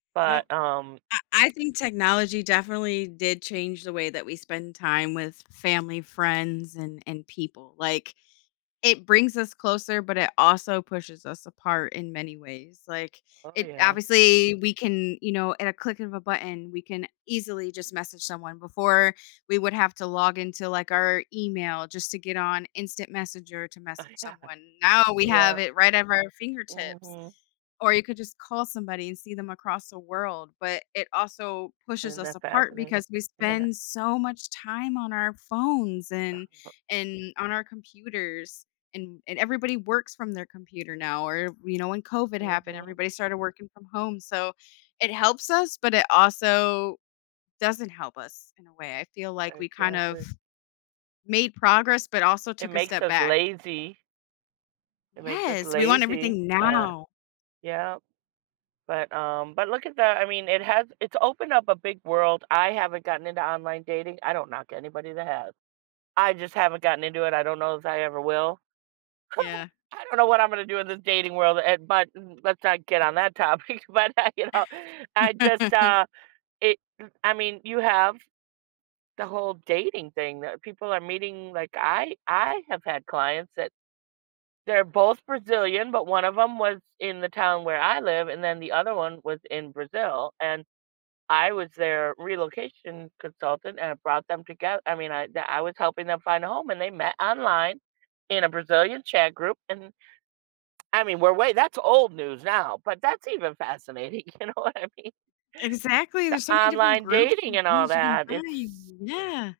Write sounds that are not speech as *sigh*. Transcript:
Yep, But, um I I think technology definitely did change the way that we spend time with family, friends, and and people, like, it brings us closer, but it also pushes us apart in many ways, like, Oh, it yeah. obviously we can, you know, at a click of a button, we can easily just message someone. Before we would have to log into, like, our email just to get on instant messenger to Uh, message yeah, someone. Now we yeah. have it right at our fingertips, Mhm. or you could just call somebody, and see them across the world, but it also pushes Isn't us that apart, fascinating? because we Yeah. spend so much time on our phones, and and on our computers, and and everybody works from their computer now, or you know, when COVID happened, Mhm. everybody started working from home, so, it helps us, but it also doesn't help us in a way. I feel like, we kind of Exactly. made progress, but also It took a makes step us back. lazy. It makes us Yes, we want lazy, everything but, now. yeah, but um, but look at that, I mean, it has it's opened up a big world. I haven't gotten into online dating, I don't knock anybody that has, I just haven't gotten into it, I don't know if I ever will. *chuckles* Yeah. I don't know what I'm gonna do in this dating world, eh, but m let's not get on that topic, but I you know, I just, uh, *chuckles* it I mean, you have the whole dating thing that people are meeting, like, I I have had clients that they're both Brazilian, but one of them was in the town where I live, and then the other one was in Brazil, and I was their relocation consultant, and I brought them togeth I mean, I d I was helping them find a home, and they met online in a Brazilian chat group, and I mean, we're way that's old news now, but that's even fascinating, you know what I mean. Exactly, The there's so many different online groups dating and and all things you can that, find, it's yeah.